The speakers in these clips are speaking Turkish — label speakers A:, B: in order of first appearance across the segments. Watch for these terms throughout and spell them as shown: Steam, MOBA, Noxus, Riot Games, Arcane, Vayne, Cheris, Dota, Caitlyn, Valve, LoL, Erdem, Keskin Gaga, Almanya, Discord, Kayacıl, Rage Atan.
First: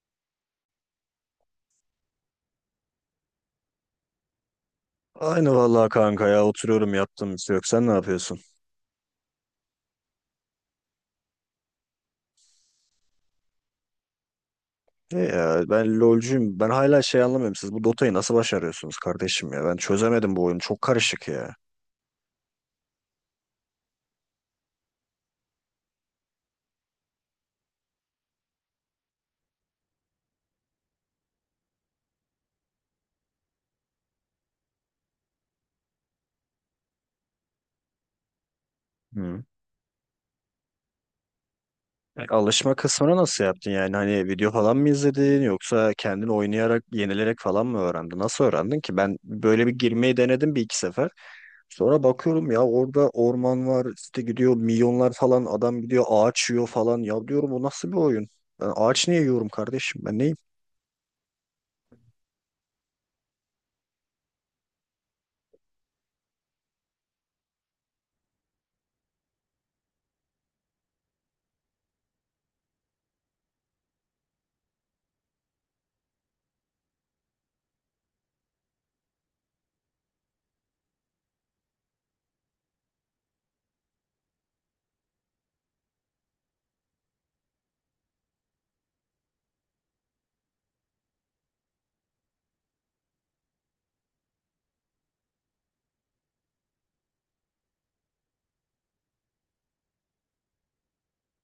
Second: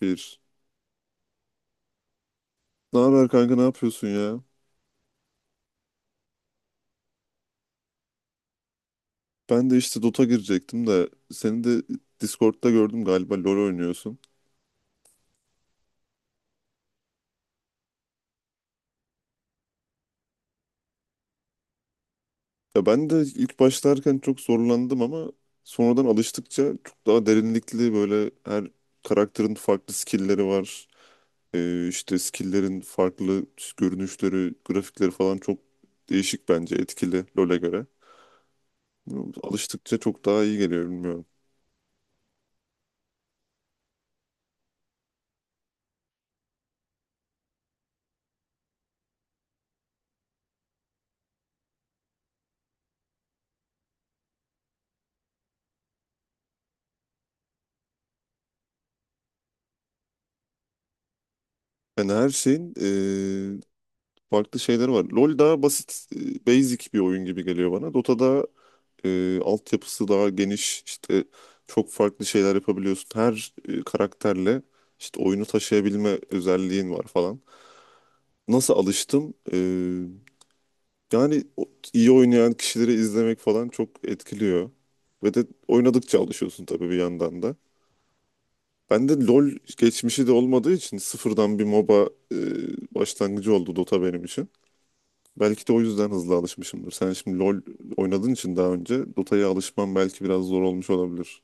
A: Bir. Ne haber kanka, ne yapıyorsun ya?
B: Aynı vallahi kanka ya oturuyorum yaptığım bir şey yok. Sen ne yapıyorsun?
A: Ben de işte Dota girecektim de seni de Discord'da gördüm, galiba LoL oynuyorsun.
B: E ya ben LoL'cuyum. Ben hala şey anlamıyorum. Siz bu Dota'yı nasıl başarıyorsunuz kardeşim ya? Ben çözemedim bu oyunu. Çok karışık ya.
A: Ya ben de ilk başlarken çok zorlandım, ama sonradan alıştıkça çok daha derinlikli, böyle her karakterin farklı skill'leri var. İşte skill'lerin farklı görünüşleri, grafikleri falan çok değişik, bence etkili LoL'e göre. Bilmiyorum,
B: Hı.
A: alıştıkça çok daha iyi geliyor, bilmiyorum.
B: E, alışma kısmını nasıl yaptın yani? Hani video falan mı izledin yoksa kendin oynayarak, yenilerek falan mı öğrendin? Nasıl öğrendin ki? Ben böyle bir girmeyi denedim bir iki sefer. Sonra bakıyorum ya orada orman var işte gidiyor milyonlar falan adam gidiyor ağaç yiyor falan ya diyorum bu nasıl bir oyun? Ben ağaç niye yiyorum kardeşim ben neyim?
A: Yani her şeyin farklı şeyler var. LoL daha basit, basic bir oyun gibi geliyor bana. Dota'da altyapısı daha geniş. İşte çok farklı şeyler yapabiliyorsun. Her karakterle işte oyunu taşıyabilme özelliğin var falan. Nasıl alıştım? Yani iyi oynayan kişileri izlemek falan çok etkiliyor. Ve de oynadıkça alışıyorsun tabii, bir yandan da. Ben de LoL geçmişi de olmadığı için sıfırdan bir MOBA başlangıcı oldu Dota benim için. Belki de o yüzden hızlı alışmışımdır. Sen şimdi LoL oynadığın için daha önce Dota'ya alışman belki biraz zor olmuş olabilir.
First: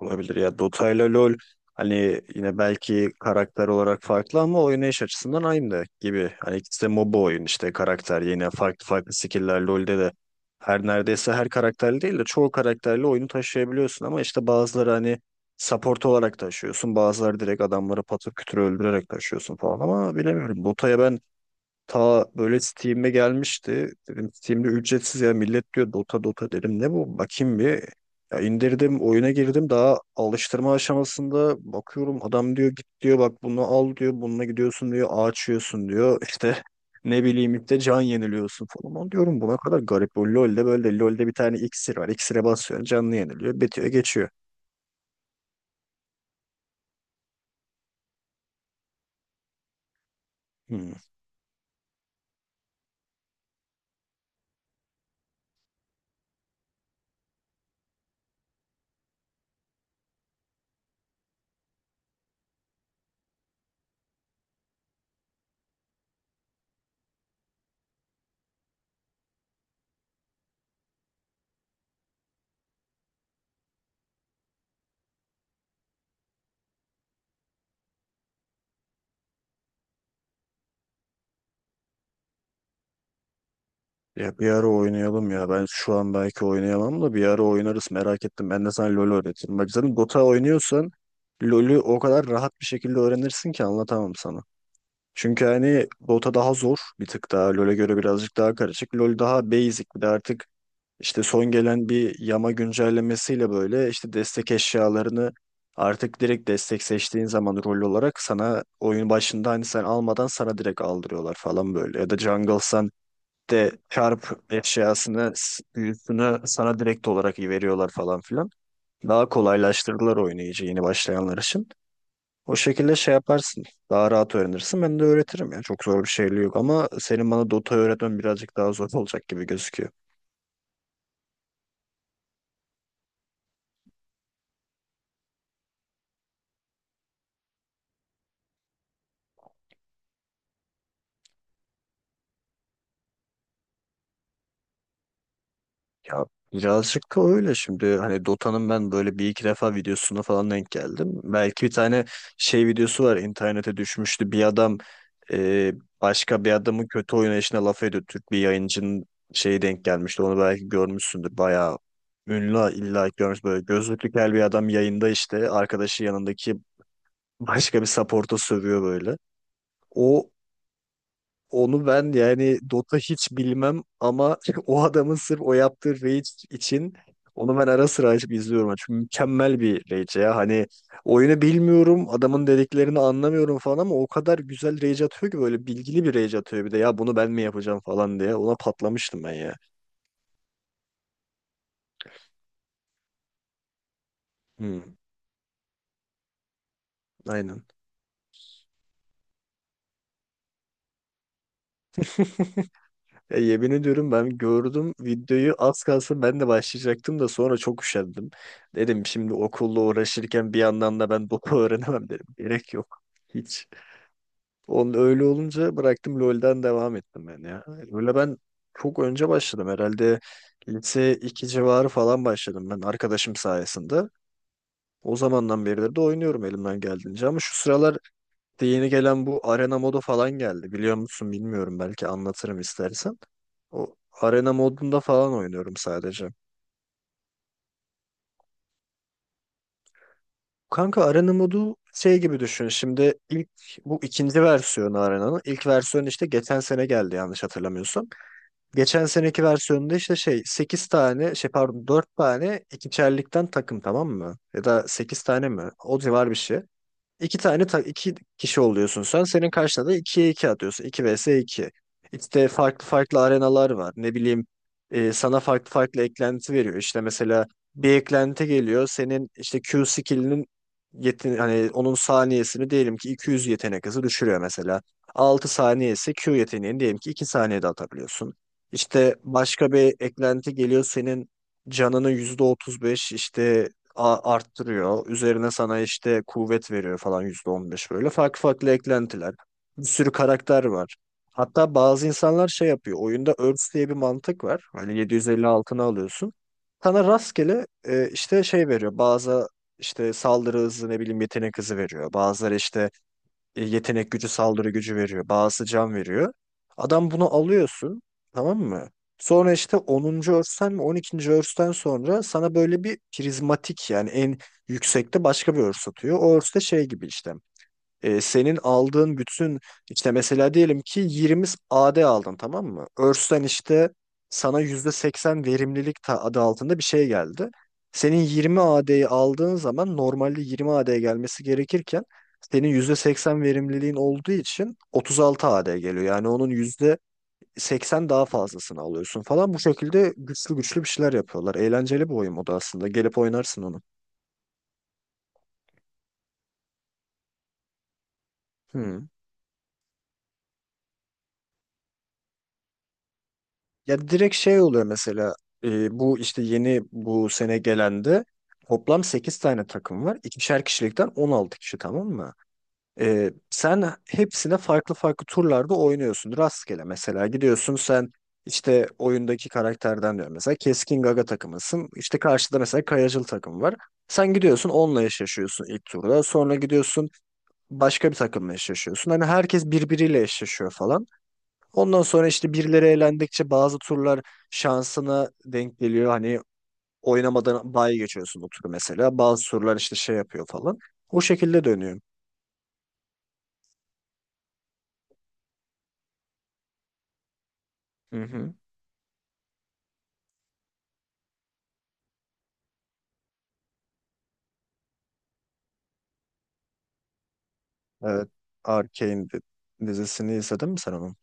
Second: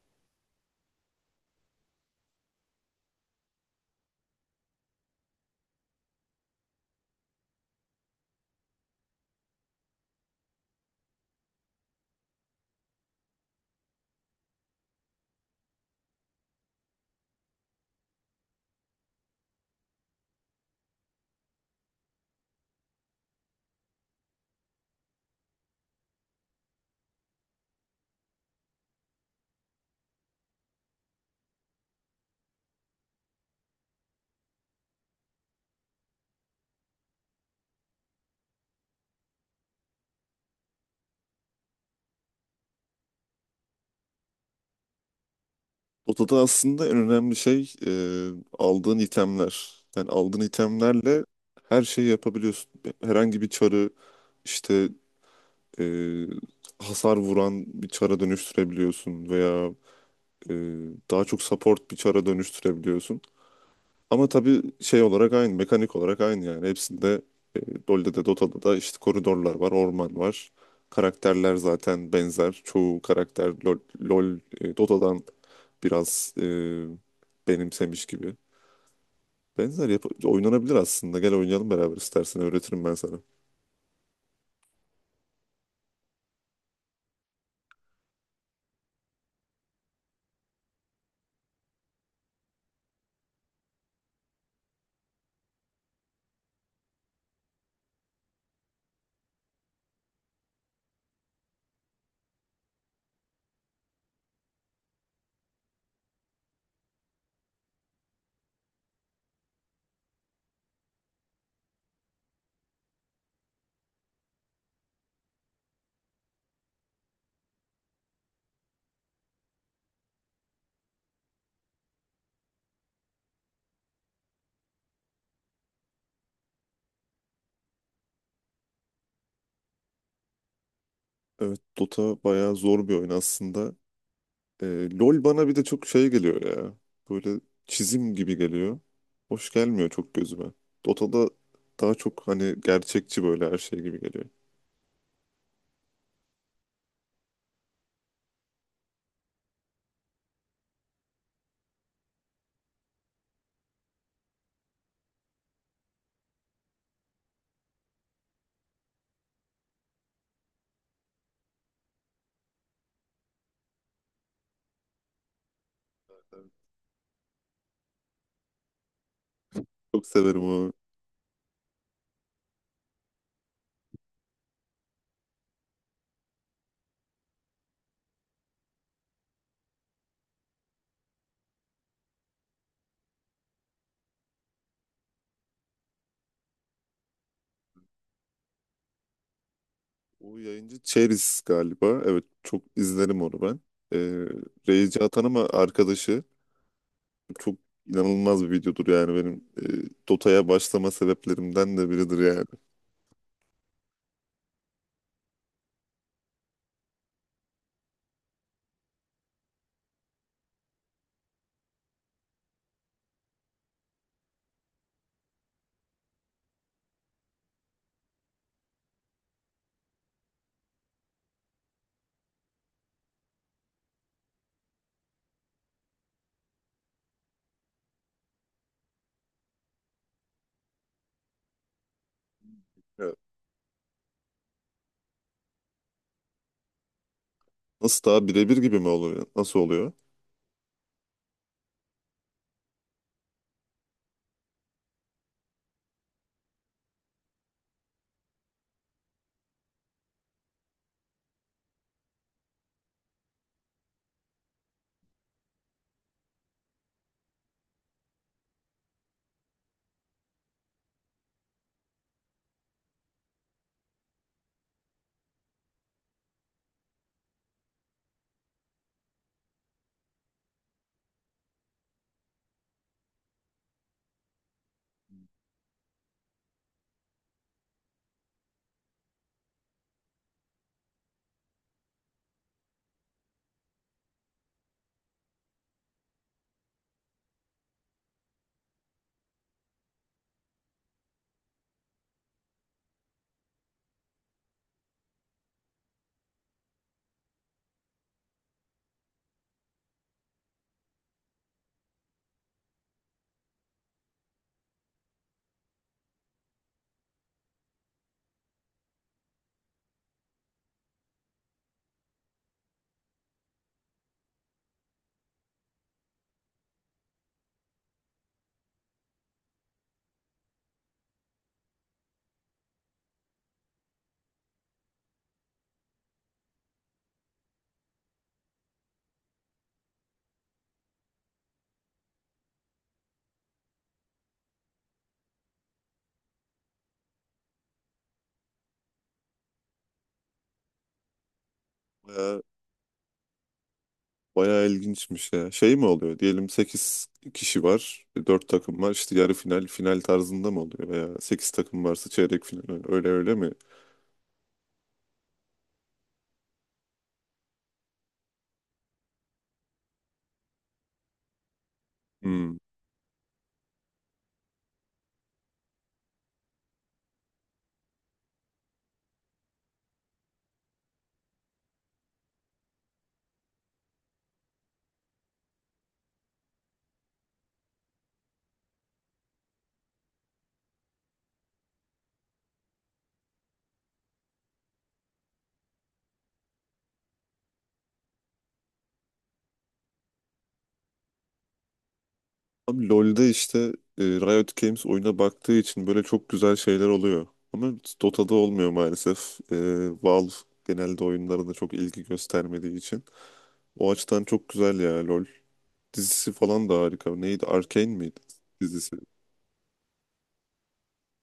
B: Olabilir ya. Dota ile LoL hani yine belki karakter olarak farklı ama oynayış açısından aynı gibi. Hani ikisi de MOBA oyun işte karakter yine farklı farklı skill'ler LoL'de de her neredeyse her karakterli değil de çoğu karakterle oyunu taşıyabiliyorsun ama işte bazıları hani support olarak taşıyorsun. Bazıları direkt adamları patır kütür öldürerek taşıyorsun falan ama bilemiyorum. Dota'ya ben ta böyle Steam'e gelmişti. Dedim Steam'de ücretsiz ya millet diyor Dota Dota dedim ne bu bakayım bir. Ya indirdim oyuna girdim daha alıştırma aşamasında bakıyorum adam diyor git diyor bak bunu al diyor bununla gidiyorsun diyor ağaç yiyorsun diyor işte ne bileyim işte can yeniliyorsun falan. Ama diyorum buna kadar garip bu LoL'de böyle LoL'de bir tane iksir var iksire basıyorsun canlı yeniliyor bitiyor geçiyor.
A: Dota'da aslında en önemli şey aldığın itemler. Yani aldığın
B: Hmm.
A: itemlerle her şeyi yapabiliyorsun. Herhangi bir çarı işte e, hasar vuran bir çara dönüştürebiliyorsun, veya e, daha çok support bir çara dönüştürebiliyorsun. Ama tabii şey olarak aynı, mekanik olarak aynı yani. Hepsinde e, LoL'de de Dota'da da işte koridorlar var, orman var. Karakterler zaten benzer. Çoğu karakter LoL, Dota'dan biraz benimsemiş gibi. Benzer oynanabilir aslında. Gel oynayalım beraber, istersen öğretirim ben sana.
B: Ya bir ara oynayalım ya. Ben şu an belki oynayamam da bir ara oynarız merak ettim. Ben de sana LoL öğretirim. Bak zaten Dota oynuyorsan LoL'ü o kadar rahat bir şekilde öğrenirsin ki anlatamam sana. Çünkü hani Dota daha zor bir tık daha. LoL'e göre birazcık daha karışık. LoL daha basic bir de artık işte son gelen bir yama güncellemesiyle böyle işte destek eşyalarını artık direkt destek seçtiğin zaman rol olarak sana oyun başında hani sen almadan sana direkt aldırıyorlar falan böyle. Ya da jungle'san de çarp eşyasını, büyüsünü sana direkt olarak veriyorlar falan filan. Daha kolaylaştırdılar oyunu iyice yeni başlayanlar için. O şekilde şey yaparsın. Daha rahat öğrenirsin. Ben de öğretirim ya. Çok zor bir şey yok ama senin bana Dota öğretmen birazcık daha zor olacak gibi gözüküyor.
A: Evet, Dota bayağı zor bir oyun aslında. LOL bana bir de çok şey geliyor ya. Böyle çizim gibi geliyor. Hoş gelmiyor çok gözüme. Dota'da daha çok hani gerçekçi, böyle her şey gibi geliyor.
B: Ya birazcık da öyle şimdi hani Dota'nın ben böyle bir iki defa videosuna falan denk geldim. Belki bir tane şey videosu var internete düşmüştü bir adam e, başka bir adamın kötü oynayışına laf ediyor. Türk bir yayıncının şeyi denk gelmişti onu belki görmüşsündür bayağı ünlü illa ki görmüş böyle gözlüklü kel bir adam yayında işte arkadaşı
A: Evet.
B: yanındaki başka bir support'a sövüyor böyle.
A: Çok
B: O
A: severim o.
B: onu ben yani Dota hiç bilmem ama o adamın sırf o yaptığı raid için onu ben ara sıra açıp izliyorum. Çünkü mükemmel bir rage ya. Hani oyunu bilmiyorum, adamın dediklerini anlamıyorum falan ama o kadar güzel rage atıyor ki böyle bilgili bir rage atıyor bir de ya bunu ben mi yapacağım falan diye. Ona patlamıştım ben ya.
A: O yayıncı Cheris galiba. Evet, çok izlerim onu ben. Ee,
B: Hmm,
A: Rage atan ama arkadaşı. Çok
B: aynen.
A: inanılmaz bir videodur yani, benim Dota'ya başlama sebeplerimden de biridir yani.
B: Ya yemin ediyorum ben gördüm videoyu az kalsın ben de başlayacaktım da sonra çok üşendim. Dedim şimdi okulla uğraşırken bir yandan da ben Dota öğrenemem dedim. Gerek yok. Hiç. Onun öyle olunca bıraktım LoL'den devam ettim ben ya. Öyle ben çok önce başladım herhalde lise 2 civarı falan başladım ben arkadaşım sayesinde. O zamandan beridir de oynuyorum elimden geldiğince ama şu sıralar de yeni gelen bu arena modu falan geldi. Biliyor musun bilmiyorum belki anlatırım
A: Evet.
B: istersen. O arena modunda falan oynuyorum sadece.
A: Nasıl, daha birebir gibi mi oluyor? Nasıl oluyor?
B: Kanka arena modu şey gibi düşün. Şimdi ilk bu ikinci versiyonu arenanın. İlk versiyon işte geçen sene geldi yanlış hatırlamıyorsam. Geçen seneki versiyonunda işte şey 8 tane şey pardon 4 tane ikiçerlikten takım tamam mı? Ya da 8 tane mi? O civar bir şey. İki tane iki kişi oluyorsun sen. Senin karşına da 2'ye 2 atıyorsun. İki vs 2. İşte farklı farklı arenalar var. Ne bileyim sana farklı farklı eklenti veriyor. İşte mesela bir eklenti geliyor. Senin işte Q skill'inin yetin hani onun saniyesini diyelim ki 200 yetenek hızı düşürüyor mesela. 6 saniyesi Q yeteneğini diyelim ki 2 saniyede atabiliyorsun. İşte başka bir eklenti geliyor senin canının %35 işte arttırıyor. Üzerine sana işte kuvvet veriyor falan %15 böyle. Farklı farklı eklentiler. Bir sürü karakter var. Hatta bazı insanlar şey yapıyor. Oyunda Earth diye bir mantık var. Hani 750 altını alıyorsun. Sana rastgele işte şey veriyor. Bazı işte saldırı hızı ne bileyim yetenek hızı veriyor. Bazıları işte yetenek gücü, saldırı gücü veriyor. Bazısı can veriyor. Adam bunu alıyorsun, tamam mı? Sonra işte 10'uncu örsten mi 12'nci örsten sonra sana böyle bir prizmatik yani en yüksekte başka bir örs atıyor. O örs de şey gibi işte senin aldığın bütün işte mesela diyelim ki 20 AD aldın tamam mı? Örsten işte sana %80 verimlilik adı altında bir şey geldi. Senin 20 AD'yi aldığın zaman normalde 20 AD gelmesi gerekirken senin %80 verimliliğin olduğu için 36 AD geliyor. Yani onun %80 daha fazlasını alıyorsun falan. Bu şekilde güçlü güçlü bir şeyler yapıyorlar. Eğlenceli bir oyun o da aslında. Gelip oynarsın onu.
A: Bayağı ilginçmiş ya. Şey mi oluyor? Diyelim 8 kişi var, 4 takım var.
B: Hmm.
A: İşte yarı final, final tarzında mı oluyor? Veya 8 takım varsa çeyrek final. Öyle öyle mi?
B: Ya direkt şey oluyor mesela bu işte yeni bu sene gelende toplam 8 tane takım var. İkişer kişilikten 16 kişi tamam mı?
A: Hmm.
B: E, sen hepsine farklı farklı turlarda oynuyorsun. Rastgele mesela gidiyorsun sen işte oyundaki karakterden diyorum mesela Keskin Gaga takımısın. İşte karşıda mesela Kayacıl takım var. Sen gidiyorsun onunla eşleşiyorsun ilk turda. Sonra gidiyorsun başka bir takımla eşleşiyorsun. Hani herkes birbiriyle eşleşiyor falan. Ondan sonra işte birileri elendikçe bazı turlar şansına denk geliyor. Hani oynamadan bay geçiyorsun o turu mesela. Bazı turlar işte şey yapıyor falan. O şekilde dönüyor.
A: Abi LoL'de işte Riot Games oyuna baktığı için böyle çok güzel şeyler oluyor. Ama
B: Hı
A: Dota'da
B: hı.
A: olmuyor maalesef. Valve genelde oyunlarına çok ilgi göstermediği için. O açıdan çok güzel ya LoL. Dizisi falan da harika. Neydi? Arcane miydi
B: Evet.
A: dizisi?
B: Arcane dizisini izledin mi sen onun?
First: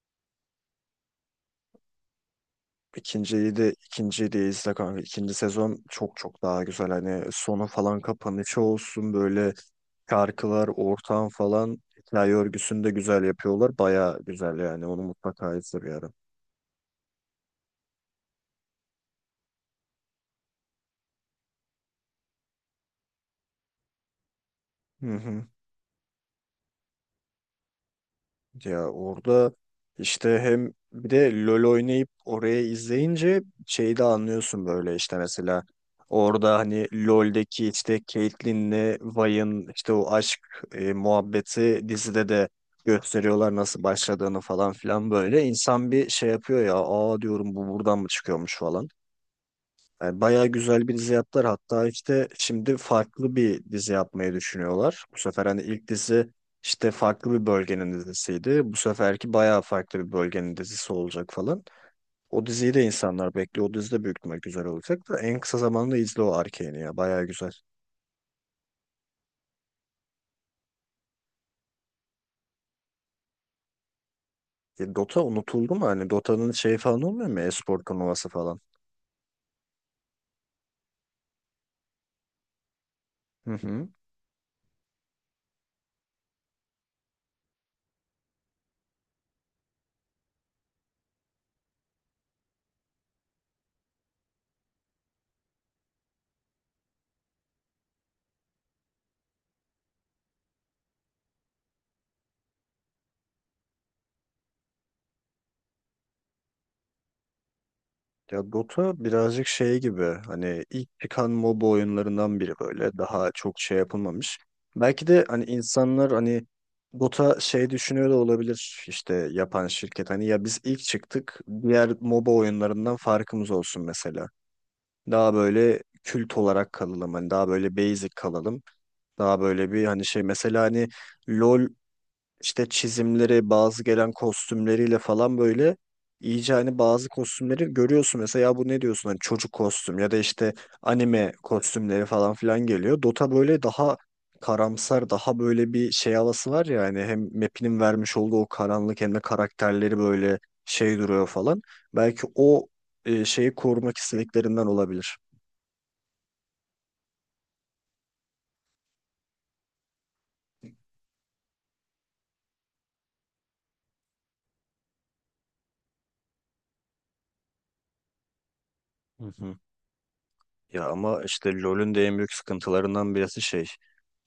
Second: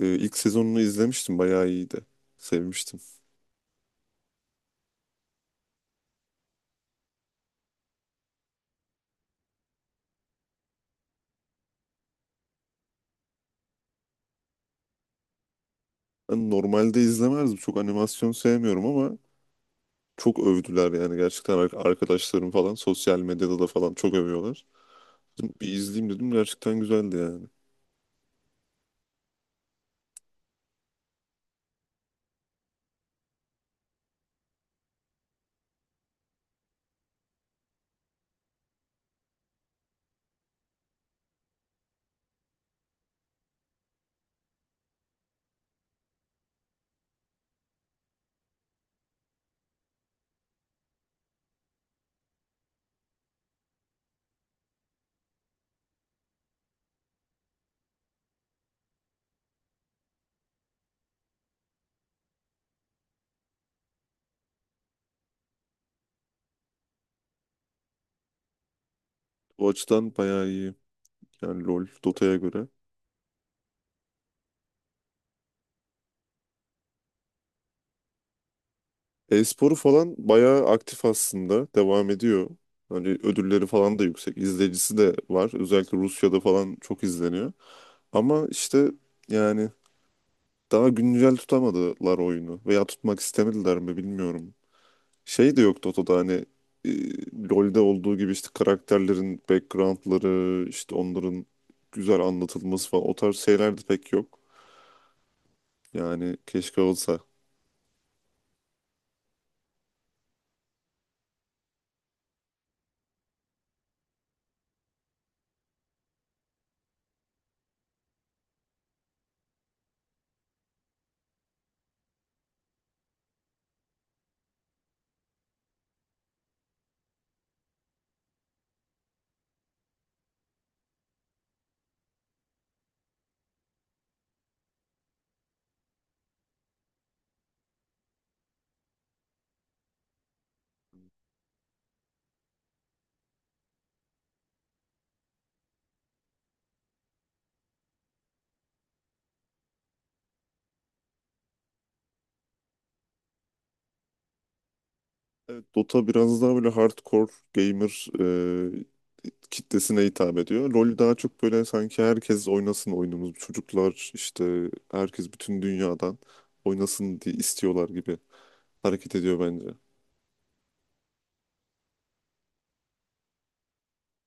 A: İlk sezonunu izlemiştim. Bayağı iyiydi. Sevmiştim.
B: İkinciyi de ikinciyi de izle kanka. İkinci sezon çok çok daha güzel. Hani sonu falan kapanışı olsun böyle şarkılar, ortam falan hikaye örgüsünü de güzel yapıyorlar. Baya güzel yani. Onu mutlaka izle bir ara.
A: Ben normalde izlemezdim. Çok animasyon sevmiyorum, ama çok övdüler yani, gerçekten arkadaşlarım falan sosyal medyada da falan çok övüyorlar.
B: Hı hı.
A: Dedim, bir izleyeyim dedim, gerçekten güzeldi yani.
B: Ya orada işte hem bir de LoL oynayıp oraya izleyince şeyi de anlıyorsun böyle işte mesela orada hani LoL'deki işte Caitlyn'le Vayne'ın işte o aşk muhabbeti dizide de gösteriyorlar nasıl başladığını falan filan böyle insan bir şey yapıyor ya aa diyorum bu buradan mı çıkıyormuş falan. Yani bayağı güzel bir dizi yaptılar. Hatta işte şimdi farklı bir dizi yapmayı düşünüyorlar. Bu sefer hani ilk dizi işte farklı bir bölgenin dizisiydi. Bu seferki bayağı farklı bir bölgenin dizisi olacak falan. O diziyi de insanlar bekliyor. O dizi de büyük ihtimal güzel olacak da en kısa zamanda izle o Arcane'i ya. Bayağı güzel.
A: O açıdan bayağı iyi. Yani LoL, Dota'ya göre.
B: E, Dota unutuldu mu? Hani Dota'nın şeyi falan olmuyor mu? E-spor turnuvası falan.
A: E-sporu falan bayağı aktif aslında. Devam ediyor. Hani
B: Hı
A: ödülleri
B: hı.
A: falan da yüksek. İzleyicisi de var. Özellikle Rusya'da falan çok izleniyor. Ama işte yani daha güncel tutamadılar oyunu. Veya tutmak istemediler mi, bilmiyorum. Şey de yok Toto'da, hani e, LoL'de olduğu gibi işte karakterlerin backgroundları, işte onların güzel anlatılması falan, o tarz şeyler de pek yok. Yani keşke olsa.
B: Ya Dota birazcık şey gibi hani ilk çıkan MOBA oyunlarından biri böyle daha çok şey yapılmamış. Belki de hani insanlar hani Dota şey düşünüyor da olabilir işte yapan şirket hani ya biz ilk çıktık diğer MOBA oyunlarından farkımız olsun mesela. Daha böyle kült olarak kalalım hani daha böyle basic kalalım. Daha böyle bir hani şey mesela hani LoL işte çizimleri, bazı gelen kostümleriyle falan böyle iyice hani bazı kostümleri görüyorsun mesela ya bu ne diyorsun hani çocuk kostüm ya da işte anime kostümleri falan filan geliyor. Dota böyle daha karamsar, daha böyle bir şey havası var ya hani hem map'inin vermiş olduğu o karanlık hem de karakterleri böyle şey duruyor falan. Belki o şeyi korumak istediklerinden olabilir.
A: Evet, Dota biraz daha böyle hardcore gamer kitlesine hitap ediyor. LoL daha çok böyle, sanki herkes oynasın oyunumuz, çocuklar işte herkes bütün dünyadan oynasın diye istiyorlar gibi hareket
B: Hı
A: ediyor
B: hı.
A: bence.
B: Ya ama işte LoL'ün de en büyük sıkıntılarından birisi şey.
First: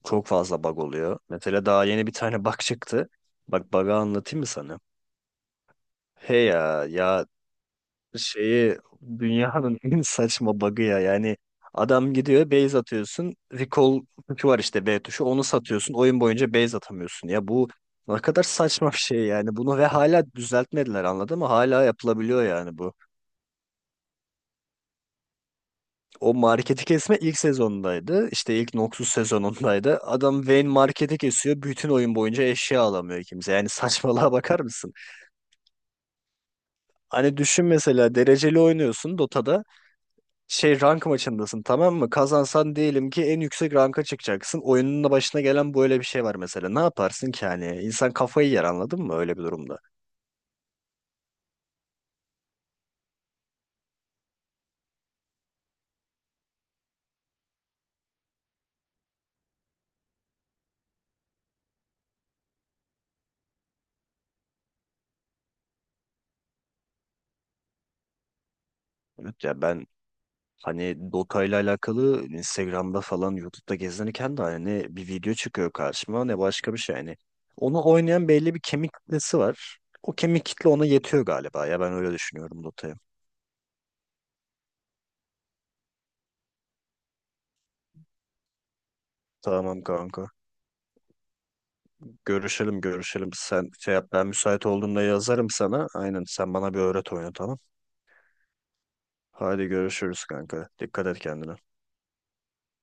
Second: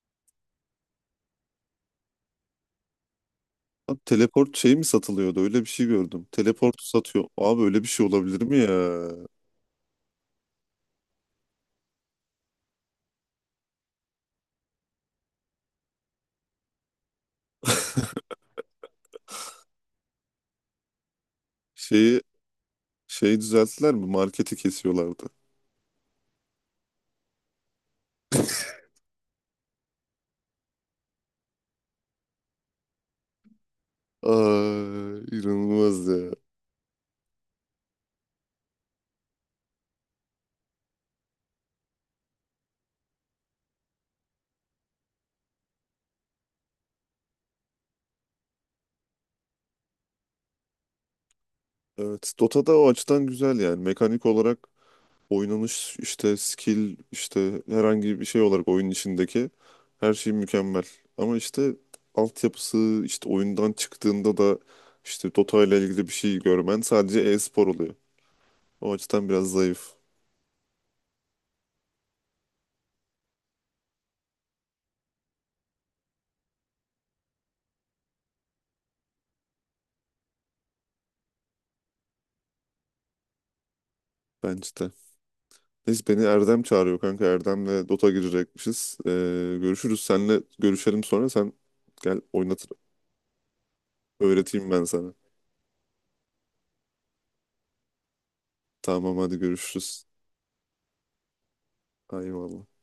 B: Çok fazla bug oluyor. Mesela daha yeni bir tane bug çıktı. Bak bug'ı
A: Abi
B: anlatayım mı
A: teleport şey
B: sana?
A: mi satılıyordu? Öyle bir şey gördüm.
B: He
A: Teleport
B: ya
A: satıyor.
B: ya
A: Abi öyle bir şey olabilir mi ya?
B: şeyi dünyanın en saçma bug'ı ya. Yani adam gidiyor base atıyorsun. Recall tuşu var işte B tuşu. Onu satıyorsun. Oyun boyunca base atamıyorsun. Ya bu ne kadar saçma bir şey yani. Bunu ve hala düzeltmediler anladın mı? Hala
A: Şeyi
B: yapılabiliyor yani bu.
A: şeyi düzelttiler mi? Marketi kesiyorlardı.
B: O marketi kesme ilk sezondaydı. İşte ilk Noxus sezonundaydı. Adam Vayne marketi kesiyor. Bütün oyun boyunca eşya alamıyor kimse. Yani saçmalığa bakar mısın?
A: Ay, inanılmaz ya.
B: Hani düşün mesela dereceli oynuyorsun Dota'da. Şey rank maçındasın tamam mı? Kazansan diyelim ki en yüksek ranka çıkacaksın. Oyunun da başına gelen böyle bir şey var mesela. Ne yaparsın ki hani? İnsan kafayı yer anladın mı öyle bir durumda?
A: Evet, Dota'da o açıdan güzel yani. Mekanik olarak oynanış, işte skill, işte herhangi bir şey olarak oyunun içindeki her şey mükemmel. Ama işte altyapısı, işte oyundan çıktığında da işte Dota ile ilgili bir şey görmen sadece e-spor oluyor. O açıdan
B: Evet,
A: biraz
B: ya ben
A: zayıf
B: hani Dota ile alakalı hani Instagram'da falan YouTube'da gezinirken de hani bir video çıkıyor karşıma ne başka bir şey hani. Onu oynayan belli bir kemik kitlesi var. O kemik kitle ona yetiyor galiba ya ben öyle düşünüyorum Dota'yı.
A: bence. Neyse, beni Erdem çağırıyor kanka. Erdem'le Dota girecekmişiz.
B: Tamam
A: Görüşürüz.
B: kanka.
A: Seninle görüşelim sonra. Sen gel oynatır.
B: Görüşelim görüşelim. Sen şey yap ben müsait
A: Öğreteyim ben
B: olduğumda
A: sana.
B: yazarım sana. Aynen sen bana bir öğret oyunu tamam.
A: Tamam, hadi
B: Hadi
A: görüşürüz.
B: görüşürüz kanka. Dikkat et kendine.
A: Eyvallah.